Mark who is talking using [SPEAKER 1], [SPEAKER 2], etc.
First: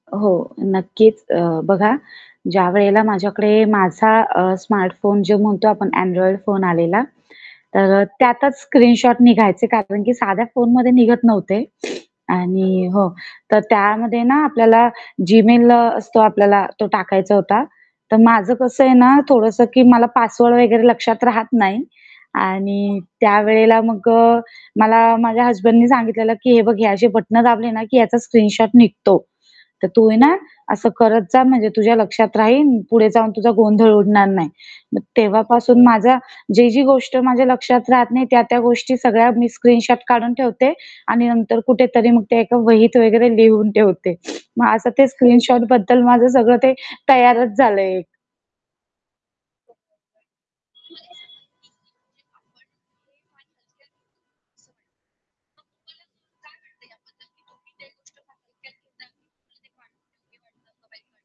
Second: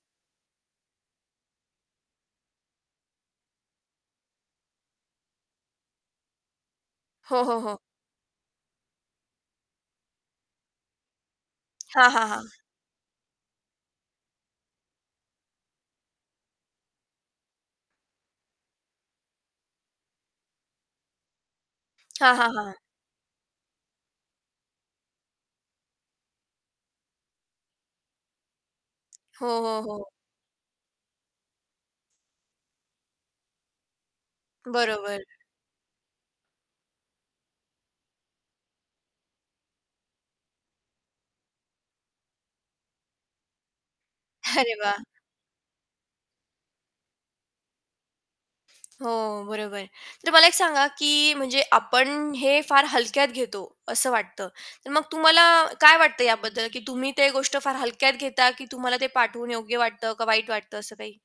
[SPEAKER 1] अ, हो. नक्कीच. अ, बघा ज्यावेळेला माझ्याकडे माझा अ, स्मार्ट फोन जो म्हणतो आपण Android फोन आलेला.
[SPEAKER 2] हो, हो, हो.
[SPEAKER 1] तर अ, त्यातच स्क्रीनशॉट निघायचे, कारण, की साध्या फोनमध्ये निघत नव्हते
[SPEAKER 2] हां, हां, हां.
[SPEAKER 1] आणि हो तर त्यामध्ये ना आपल्याला जीमेल असतो आपल्याला, तो टाकायचा होता. तर माझं कसं आहे ना थोडंसं, की मला पासवर्ड वगैरे लक्षात राहत नाही
[SPEAKER 2] हां, हां, हां.
[SPEAKER 1] आणि त्यावेळेला मग अ, मला माझ्या हसबँडनी सांगितलेलं, की "हे बघ हे असे बटन दाबले ना की याचा स्क्रीनशॉट निघतो.
[SPEAKER 2] हो, हो,
[SPEAKER 1] तर तू
[SPEAKER 2] हो.
[SPEAKER 1] आहे ना असं करत जा म्हणजे तुझ्या लक्षात राहील पुढे जाऊन तुझा गोंधळ उडणार नाही." मग
[SPEAKER 2] बरोबर.
[SPEAKER 1] तेव्हापासून माझा जी-जी गोष्ट माझ्या लक्षात राहत नाही, त्या-त्या गोष्टी सगळ्या मी स्क्रीनशॉट काढून ठेवते आणि नंतर कुठेतरी मग ते एक वहित वगैरे लिहून ठेवते. मग
[SPEAKER 2] अरे
[SPEAKER 1] असं
[SPEAKER 2] वाह!
[SPEAKER 1] ते स्क्रीनशॉट बद्दल माझं सगळं ते तयारच झालंय एक.
[SPEAKER 2] हो, बरोबर आहे. तर मला एक सांगा की म्हणजे आपण हे फार हलक्यात घेतो असं वाटतं. तर मग तुम्हाला काय वाटतं याबद्दल, की तुम्ही ते गोष्ट फार हलक्यात घेता, की तुम्हाला ते पाठवून योग्य वाटतं का, वाईट वाटतं असं काही?